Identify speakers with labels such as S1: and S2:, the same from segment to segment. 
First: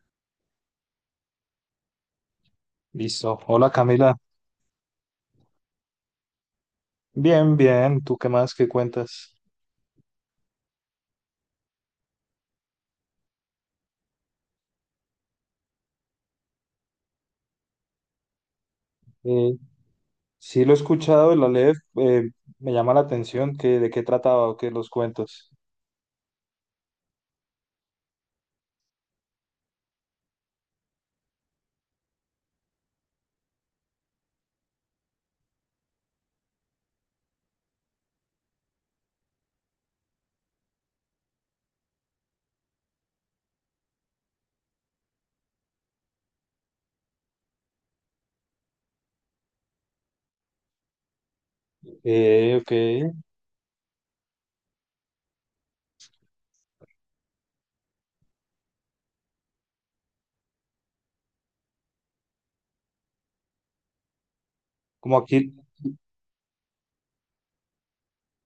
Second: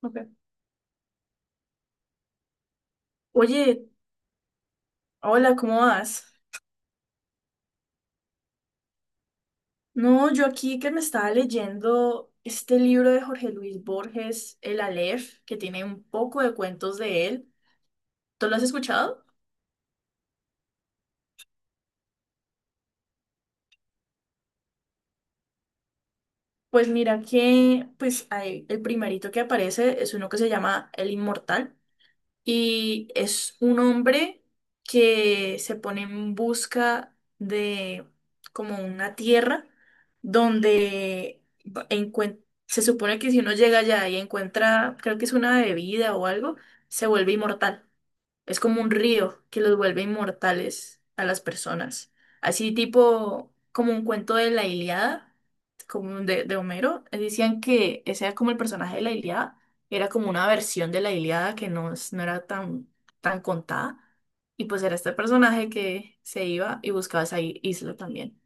S1: Ok.
S2: Listo. Hola
S1: Oye,
S2: Camila.
S1: hola, ¿cómo vas?
S2: Bien, bien. ¿Tú qué más? ¿Qué cuentas?
S1: No, yo aquí que me estaba leyendo este libro de Jorge Luis Borges, El Aleph, que tiene un poco de cuentos de él. ¿Tú lo has escuchado?
S2: Eh, sí, lo he escuchado, el Aleph. Me llama la atención que, ¿de qué trataba o qué los cuentos?
S1: Pues mira que, pues el primerito que aparece es uno que se llama El Inmortal. Y es un hombre que se pone en busca de como una tierra donde se supone que si uno llega allá y encuentra, creo que es una bebida o algo, se vuelve inmortal. Es como un río que los vuelve inmortales a las personas. Así
S2: Ok.
S1: tipo, como un cuento de la Ilíada, como de Homero. Decían que ese era como el personaje de la Ilíada. Era como una versión de la Ilíada que no, no era tan, tan contada. Y pues era este
S2: Como aquí,
S1: personaje que se iba y buscaba esa isla también.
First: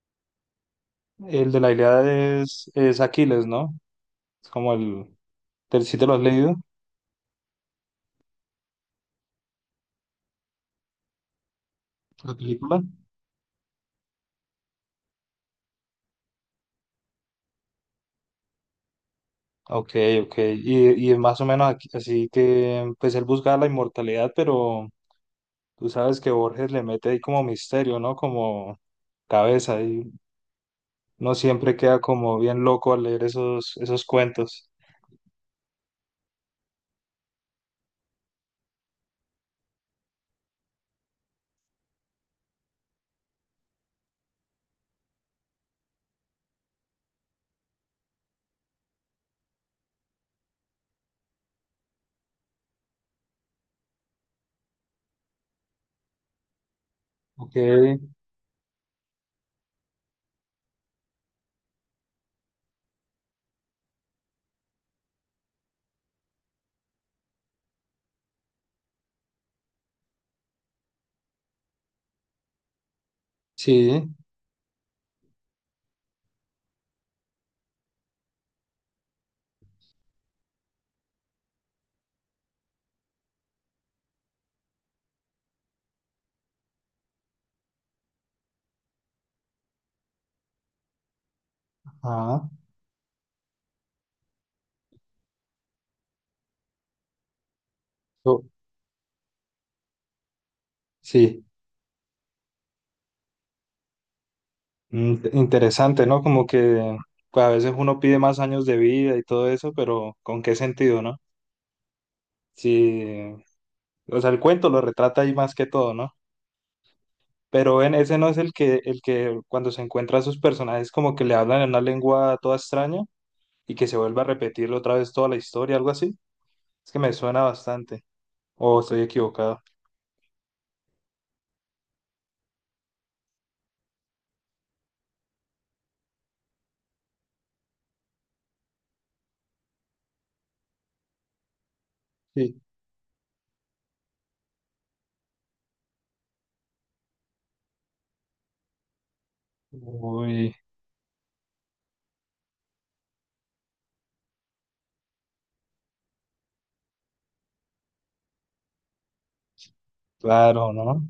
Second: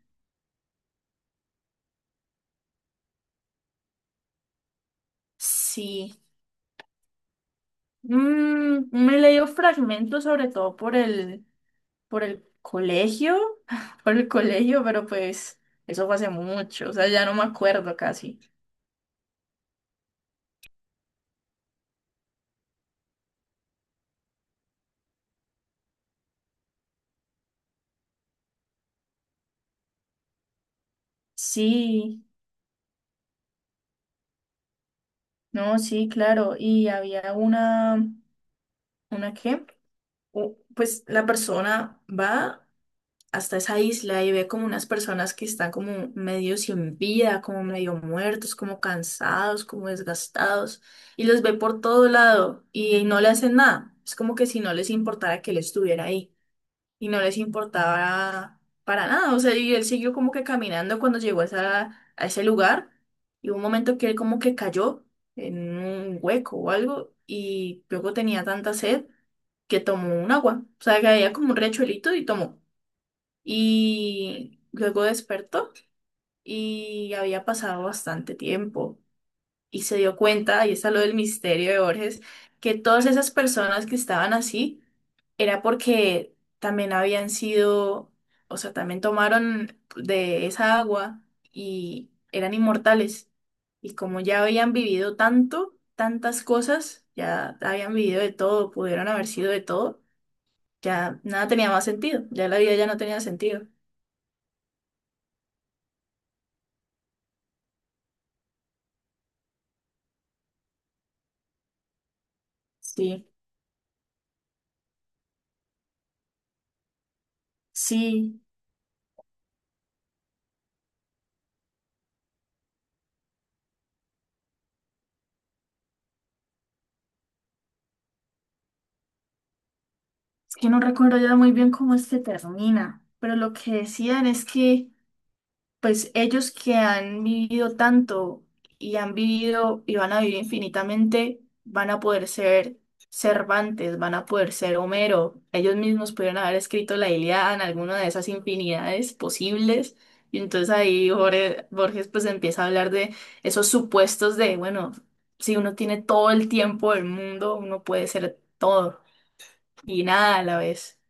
S2: el de la Ilíada es Aquiles, ¿no? Es como el... sí te
S1: Sí.
S2: lo has leído?
S1: Mm, me he leído fragmentos sobre todo por
S2: ¿La
S1: el
S2: película?
S1: colegio, por el colegio, pero pues eso fue hace mucho, o sea, ya no me acuerdo casi.
S2: Ok, ok. Y, más o menos así que, pues él busca la inmortalidad, pero tú sabes que Borges le mete ahí como misterio, ¿no? Como cabeza. No siempre queda
S1: Sí,
S2: como bien loco al leer esos cuentos.
S1: no, sí, claro, y había ¿una qué? Pues la persona va hasta esa isla y ve como unas personas que están como medio sin vida, como medio muertos, como cansados, como desgastados, y los ve por todo lado y no le hacen nada. Es como que si no les importara que él estuviera ahí. Y no les
S2: Ok,
S1: importaba para nada. O sea, y él siguió como que caminando cuando llegó a, a ese lugar y hubo un momento que él como que cayó en un hueco o algo y luego tenía tanta sed que tomó un agua. O sea, que había como un riachuelito y tomó.
S2: sí,
S1: Y luego despertó y había pasado bastante tiempo y se dio cuenta, y está lo del misterio de Borges, que todas esas personas que estaban así era porque también habían sido, o sea, también tomaron de esa agua y
S2: ah,
S1: eran inmortales. Y como ya habían vivido tanto, tantas cosas, ya habían vivido de
S2: so-
S1: todo, pudieron haber sido de todo, ya
S2: sí.
S1: nada tenía más sentido, ya la vida ya no tenía sentido.
S2: Mm, interesante, ¿no? Como que pues, a veces uno pide más años de vida y todo eso, pero ¿con qué sentido, no? Sí,
S1: Sí,
S2: o sea, el cuento lo retrata ahí más que todo, ¿no? Pero en ese no es
S1: sí,
S2: el que, cuando se encuentra a sus personajes, como que le hablan en una lengua toda extraña y que se vuelve a repetir otra vez toda la historia, algo así. Es que me suena bastante. O estoy equivocado.
S1: es que no recuerdo ya muy bien cómo es que termina, pero lo que decían es que pues ellos que han vivido tanto y han vivido y van a vivir infinitamente, van a poder
S2: Sí.
S1: ser Cervantes, van a poder ser Homero. Ellos mismos pudieron haber escrito la Ilíada en alguna de esas infinidades posibles. Y
S2: Uy.
S1: entonces ahí Borges pues empieza a hablar de esos supuestos de, bueno, si uno tiene todo el tiempo del mundo, uno puede ser todo y nada a la
S2: Claro,
S1: vez.
S2: ¿no?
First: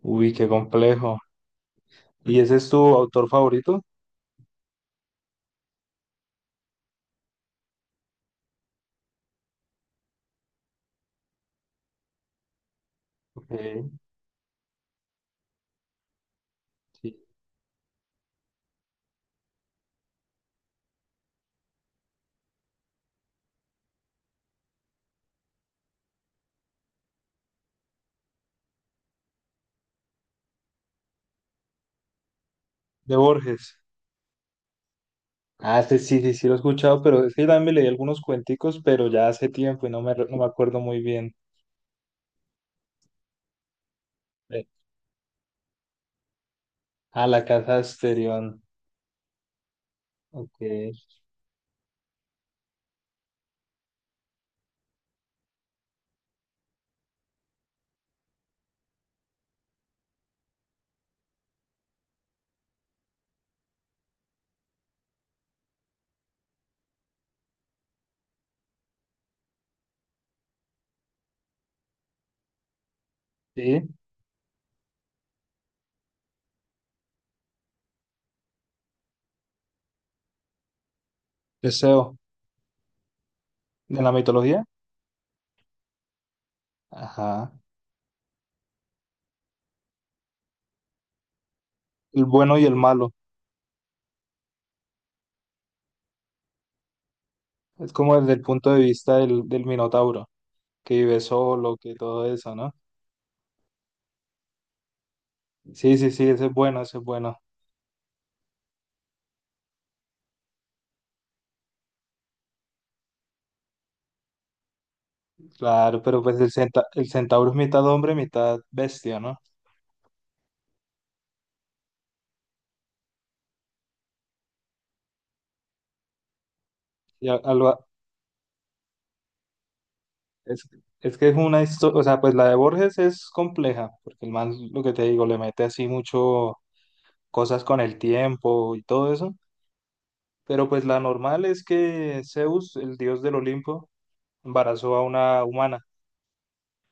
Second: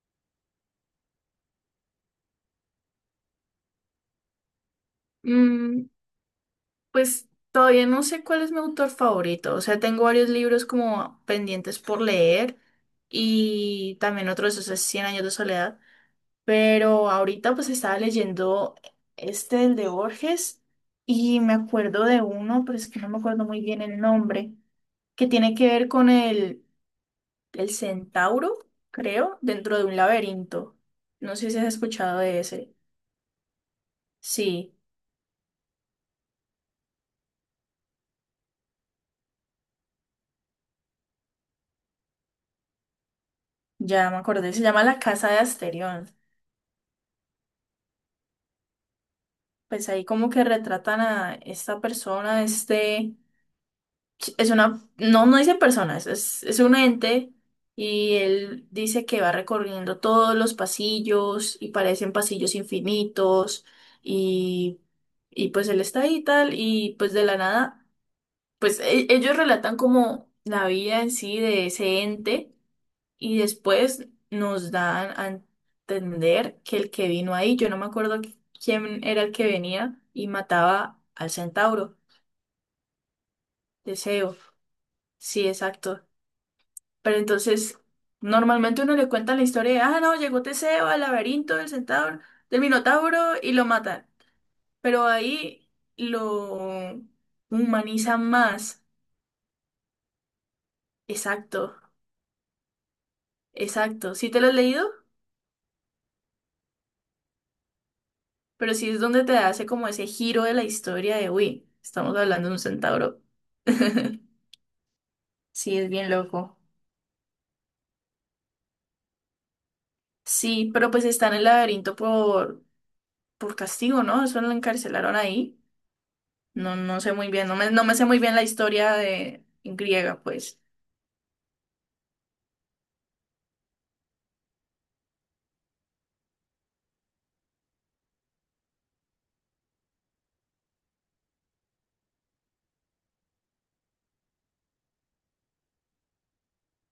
S2: Uy, qué complejo. ¿Y ese es tu autor favorito?
S1: Pues todavía no sé cuál es mi autor favorito. O sea, tengo varios libros como pendientes por leer
S2: Ok,
S1: y también otro de esos Cien años de soledad. Pero
S2: sí.
S1: ahorita pues estaba leyendo este, el de Borges, y me acuerdo de uno, pero es que no me acuerdo muy bien el nombre, que tiene que ver con el centauro, creo, dentro de un laberinto. No sé si has escuchado de ese.
S2: De Borges.
S1: Sí,
S2: Ah, sí, sí, sí, sí lo he escuchado, pero es que también me leí algunos cuenticos, pero ya hace tiempo y no me acuerdo muy bien.
S1: ya me acordé. Se
S2: Eh,
S1: llama La Casa de Asterión.
S2: Ah, La Casa de Asterión.
S1: Pues ahí como que
S2: Ok,
S1: retratan a esta persona, este, es una, no, no dice persona, es un ente y él dice que va recorriendo todos los pasillos y parecen pasillos infinitos y, y pues él está ahí y tal y pues de la nada, pues ellos relatan como la vida en sí de ese ente y
S2: sí.
S1: después nos dan a entender que el que vino ahí, yo no me acuerdo quién era el que venía y mataba al centauro,
S2: Teseo. ¿De la
S1: Deseo.
S2: mitología?
S1: Sí, exacto. Pero
S2: Ajá.
S1: entonces, normalmente uno le cuenta la historia de, ah, no, llegó Teseo al laberinto del centauro,
S2: El bueno
S1: del
S2: y el malo.
S1: minotauro y lo matan. Pero ahí lo
S2: Es como
S1: humanizan
S2: desde el punto de
S1: más.
S2: vista del Minotauro, que vive solo,
S1: Exacto,
S2: que todo eso, ¿no?
S1: exacto. ¿Sí te lo has leído?
S2: Sí, sí, sí, ese es bueno, ese es bueno.
S1: Pero sí es donde te hace como ese giro de la historia de, uy, estamos hablando de un centauro. Sí, es
S2: Claro,
S1: bien
S2: pero pues
S1: loco.
S2: el centauro es mitad hombre, mitad bestia, ¿no?
S1: Sí, pero pues está en el laberinto por castigo, ¿no? Eso lo encarcelaron ahí. No, no sé
S2: Y
S1: muy
S2: a-
S1: bien,
S2: algo-
S1: no
S2: a-
S1: me sé muy bien la historia de en griega, pues.
S2: es, es que es una historia, o sea, pues la de Borges es compleja, porque el man, lo que te digo, le mete así mucho cosas con el tiempo y todo eso, pero pues la normal es que Zeus, el dios del Olimpo, embarazó a una humana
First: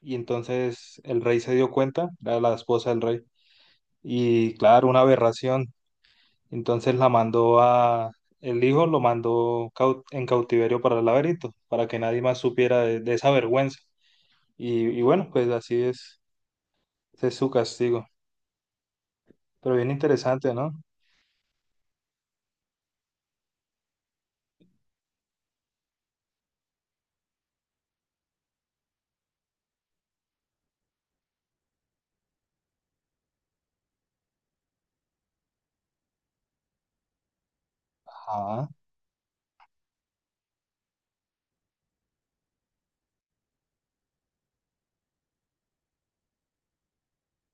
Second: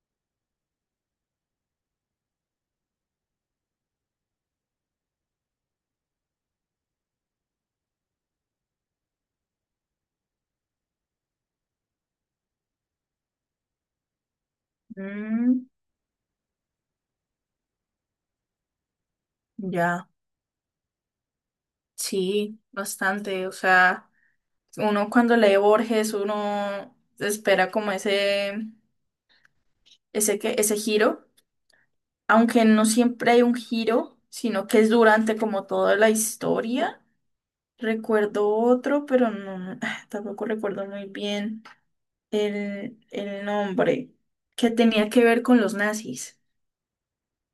S2: y entonces el rey se dio cuenta, era la esposa del rey, y claro, una aberración. Entonces la mandó a, el hijo lo mandó en cautiverio para el laberinto, para que nadie más supiera de esa vergüenza. Y bueno, pues
S1: Mm,
S2: así es, ese es su castigo. Pero bien
S1: ya,
S2: interesante, ¿no?
S1: sí, bastante. O sea, uno cuando lee Borges, uno espera como ese, ese giro. Aunque no siempre hay un giro, sino que es durante como toda la historia. Recuerdo
S2: Ajá.
S1: otro, pero no, ah, tampoco recuerdo muy bien el nombre, que tenía que ver con los nazis.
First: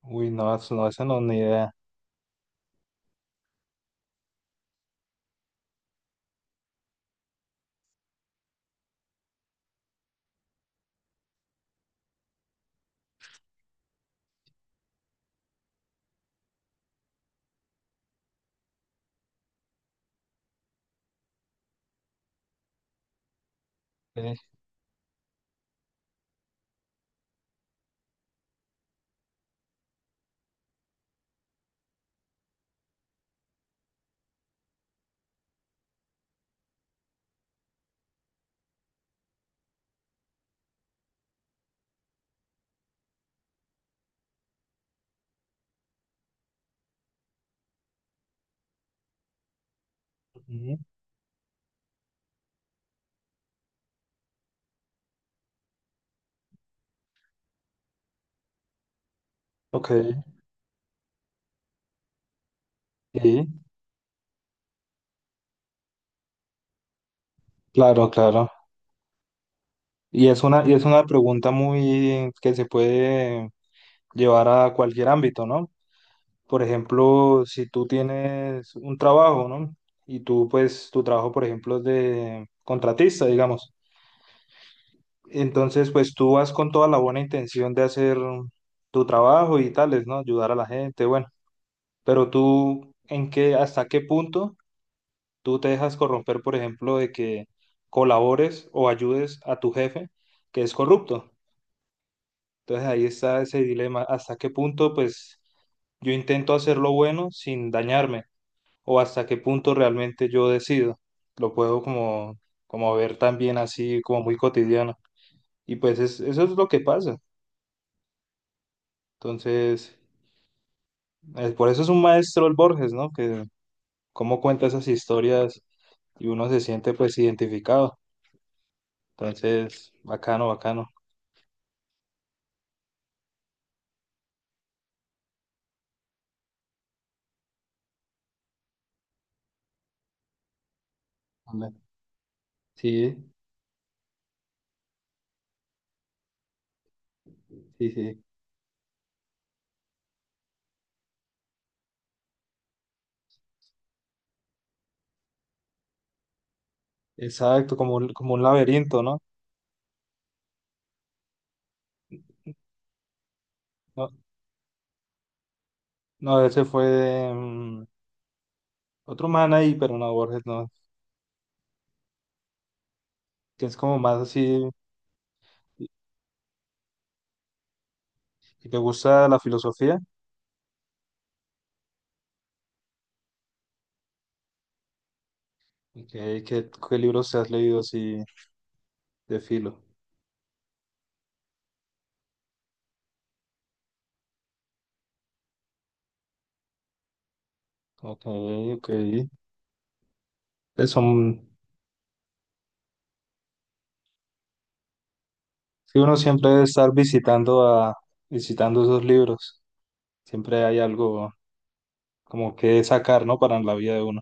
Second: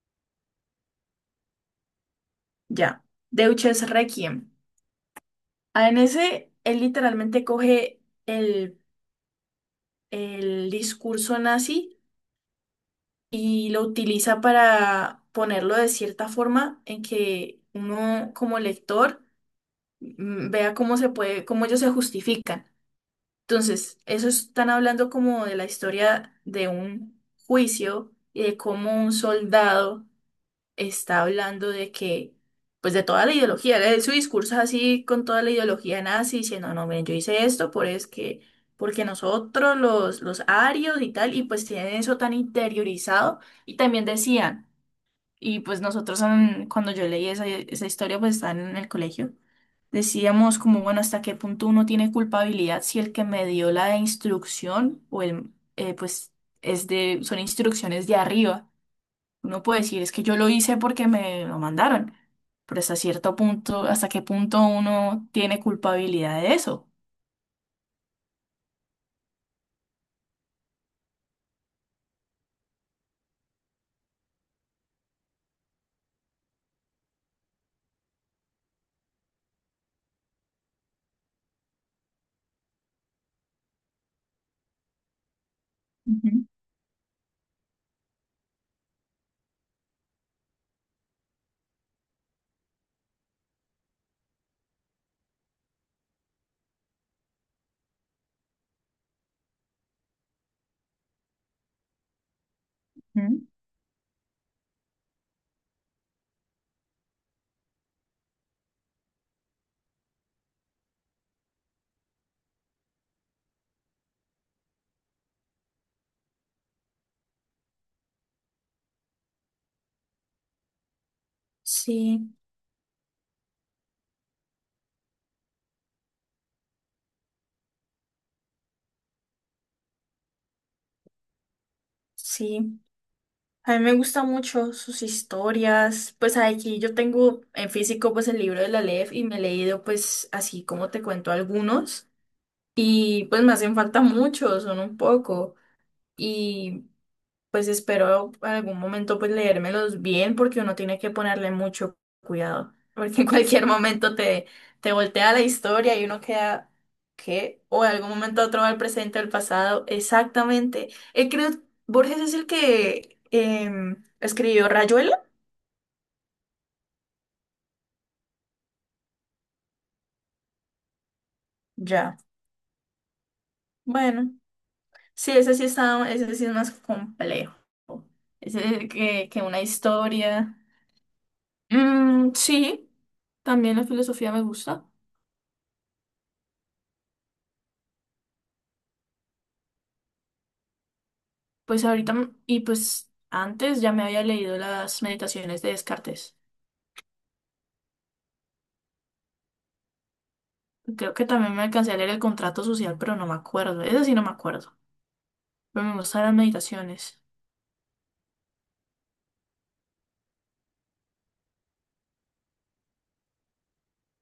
S2: Uy, no, eso no, esa no, ni idea.
S1: Ya, Deutsches Requiem. Ah, en ese, él literalmente coge el discurso nazi y lo utiliza para ponerlo de cierta forma en que uno como lector vea cómo se puede, cómo ellos se justifican. Entonces, eso
S2: Eh,
S1: están hablando como de la historia de un juicio y de cómo un soldado está hablando de que, pues de toda la ideología, su discurso es así con toda la ideología nazi, diciendo, no, miren, yo hice esto por es que, porque nosotros los arios y tal, y pues tienen eso tan interiorizado, y también decían, y pues nosotros, cuando yo leí esa, esa historia, pues estaban en el colegio. Decíamos
S2: ujú.
S1: como, bueno, ¿hasta qué punto uno tiene culpabilidad si el que me dio la instrucción o el, pues, es de, son instrucciones de arriba? Uno puede
S2: Ok,
S1: decir, es que yo lo hice porque me lo mandaron, pero hasta cierto
S2: sí,
S1: punto, ¿hasta qué punto uno tiene culpabilidad de eso?
S2: claro, claro. Y es una pregunta muy que se puede llevar a cualquier ámbito, ¿no? Por ejemplo, si tú tienes un trabajo, ¿no? Y tú, pues, tu trabajo, por ejemplo, es de contratista, digamos. Entonces, pues tú
S1: Ujú,
S2: vas con toda la buena intención de hacer tu trabajo y tales, ¿no? Ayudar a la gente, bueno. Pero tú, ¿hasta qué punto tú te dejas corromper, por ejemplo, de que colabores o ayudes a tu jefe que es corrupto? Entonces ahí está
S1: ujú.
S2: ese dilema, hasta qué punto, pues, yo intento hacer lo bueno sin dañarme, o hasta qué punto realmente yo decido. Lo puedo como, como ver también así como muy cotidiano. Y pues eso es lo que pasa. Entonces, por eso es un
S1: Sí,
S2: maestro el Borges, ¿no? Que cómo cuenta esas historias y uno se siente pues identificado. Entonces, bacano, bacano.
S1: sí. A mí me gusta mucho sus historias, pues aquí yo tengo en físico pues el libro de la LEF y me he leído pues así como te cuento
S2: Hombre,
S1: algunos
S2: sí,
S1: y pues me hacen falta muchos, son un poco. Y pues
S2: sí, sí.
S1: espero algún momento pues leérmelos bien porque uno tiene que ponerle mucho cuidado, porque en cualquier momento te, te voltea la historia y uno queda, ¿qué?
S2: Exacto,
S1: O en algún
S2: como un
S1: momento otro va al
S2: laberinto,
S1: presente
S2: ¿no?
S1: o al pasado, exactamente. Creo, Borges es el que
S2: No,
S1: escribió Rayuela,
S2: no, ese fue otro man ahí, pero no, Borges no,
S1: ya,
S2: que es como más
S1: bueno,
S2: así,
S1: sí, ese sí está, ese sí es más complejo,
S2: y te
S1: ese
S2: gusta la
S1: que una
S2: filosofía.
S1: historia. Mm, sí, también la filosofía me gusta.
S2: Ok, qué libros te has leído así de filo?
S1: Pues ahorita, y pues antes ya me había leído las meditaciones de Descartes.
S2: Ok, ok. Pues
S1: Creo que
S2: son,
S1: también me alcancé a leer el contrato social, pero no me acuerdo. Eso sí no me acuerdo. Pero me
S2: sí, uno
S1: gustan las
S2: siempre debe estar
S1: meditaciones.
S2: visitando a, visitando esos libros. Siempre hay algo como que sacar, ¿no? Para la vida de uno.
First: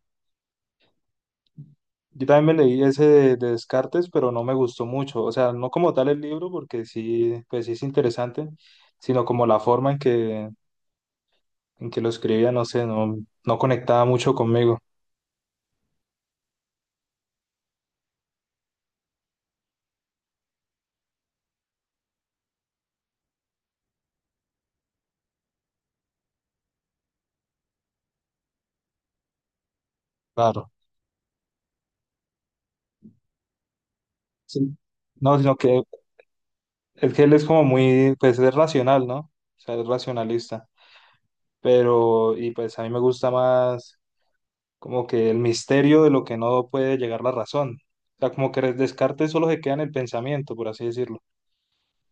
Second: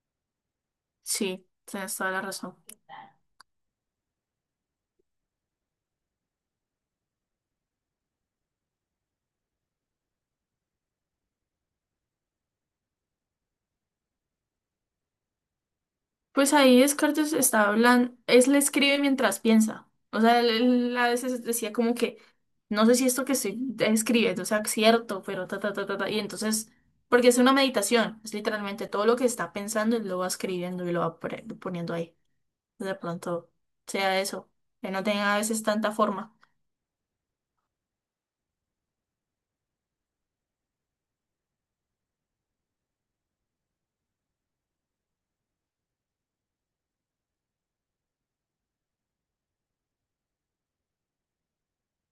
S1: Sí, tienes toda la
S2: Yo también
S1: razón.
S2: me leí ese de Descartes, pero no me gustó mucho. O sea, no como tal el libro, porque sí, pues sí es interesante, sino como la forma en que lo escribía, no sé, no, no conectaba mucho conmigo.
S1: Pues ahí Descartes está hablando, es le escribe mientras piensa. O sea, él a veces decía como que, no sé si esto que estoy escribiendo sea cierto, pero ta, ta, ta, ta, ta. Y entonces, porque es una meditación, es literalmente todo lo que está pensando, él lo va
S2: Claro.
S1: escribiendo y lo va poniendo ahí. De pronto sea eso,
S2: Sí.
S1: que no tengan a
S2: No, sino
S1: veces
S2: que
S1: tanta forma.
S2: es que él es como muy, pues es racional, ¿no? O sea, es racionalista. Pero, y pues a mí me gusta más como que el misterio de lo que no puede llegar la razón. O sea, como que Descartes solo se queda en el pensamiento, por así decirlo.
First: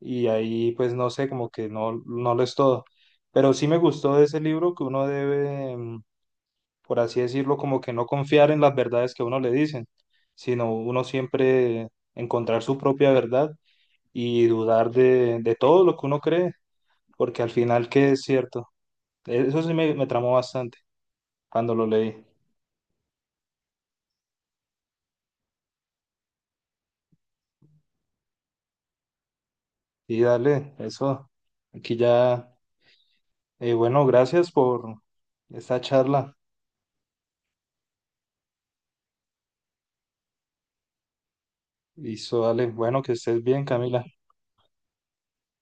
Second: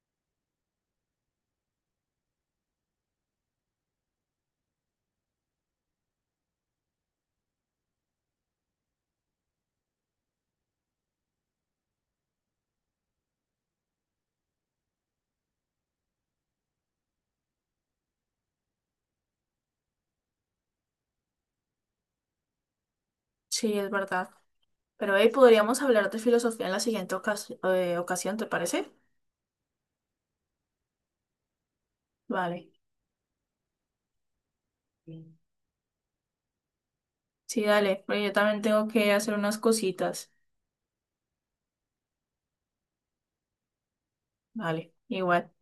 S2: Y ahí, pues no sé, como que no, no lo es todo. Pero sí me gustó de ese libro que uno debe, mm, por así decirlo, como que no confiar en las verdades que a uno le dicen, sino uno siempre encontrar su propia verdad y dudar de todo lo que uno cree, porque al final que es cierto. Eso sí me tramó bastante cuando lo leí.
S1: Sí, es verdad. Pero hey, podríamos hablar de filosofía en la siguiente ocasión, ¿te parece?
S2: Y dale, eso. Aquí ya,
S1: Vale.
S2: bueno, gracias por esta charla.
S1: Sí, dale, pero yo también tengo que hacer unas cositas.
S2: Y eso, dale, bueno, que estés bien, Camila.
S1: Vale, igual.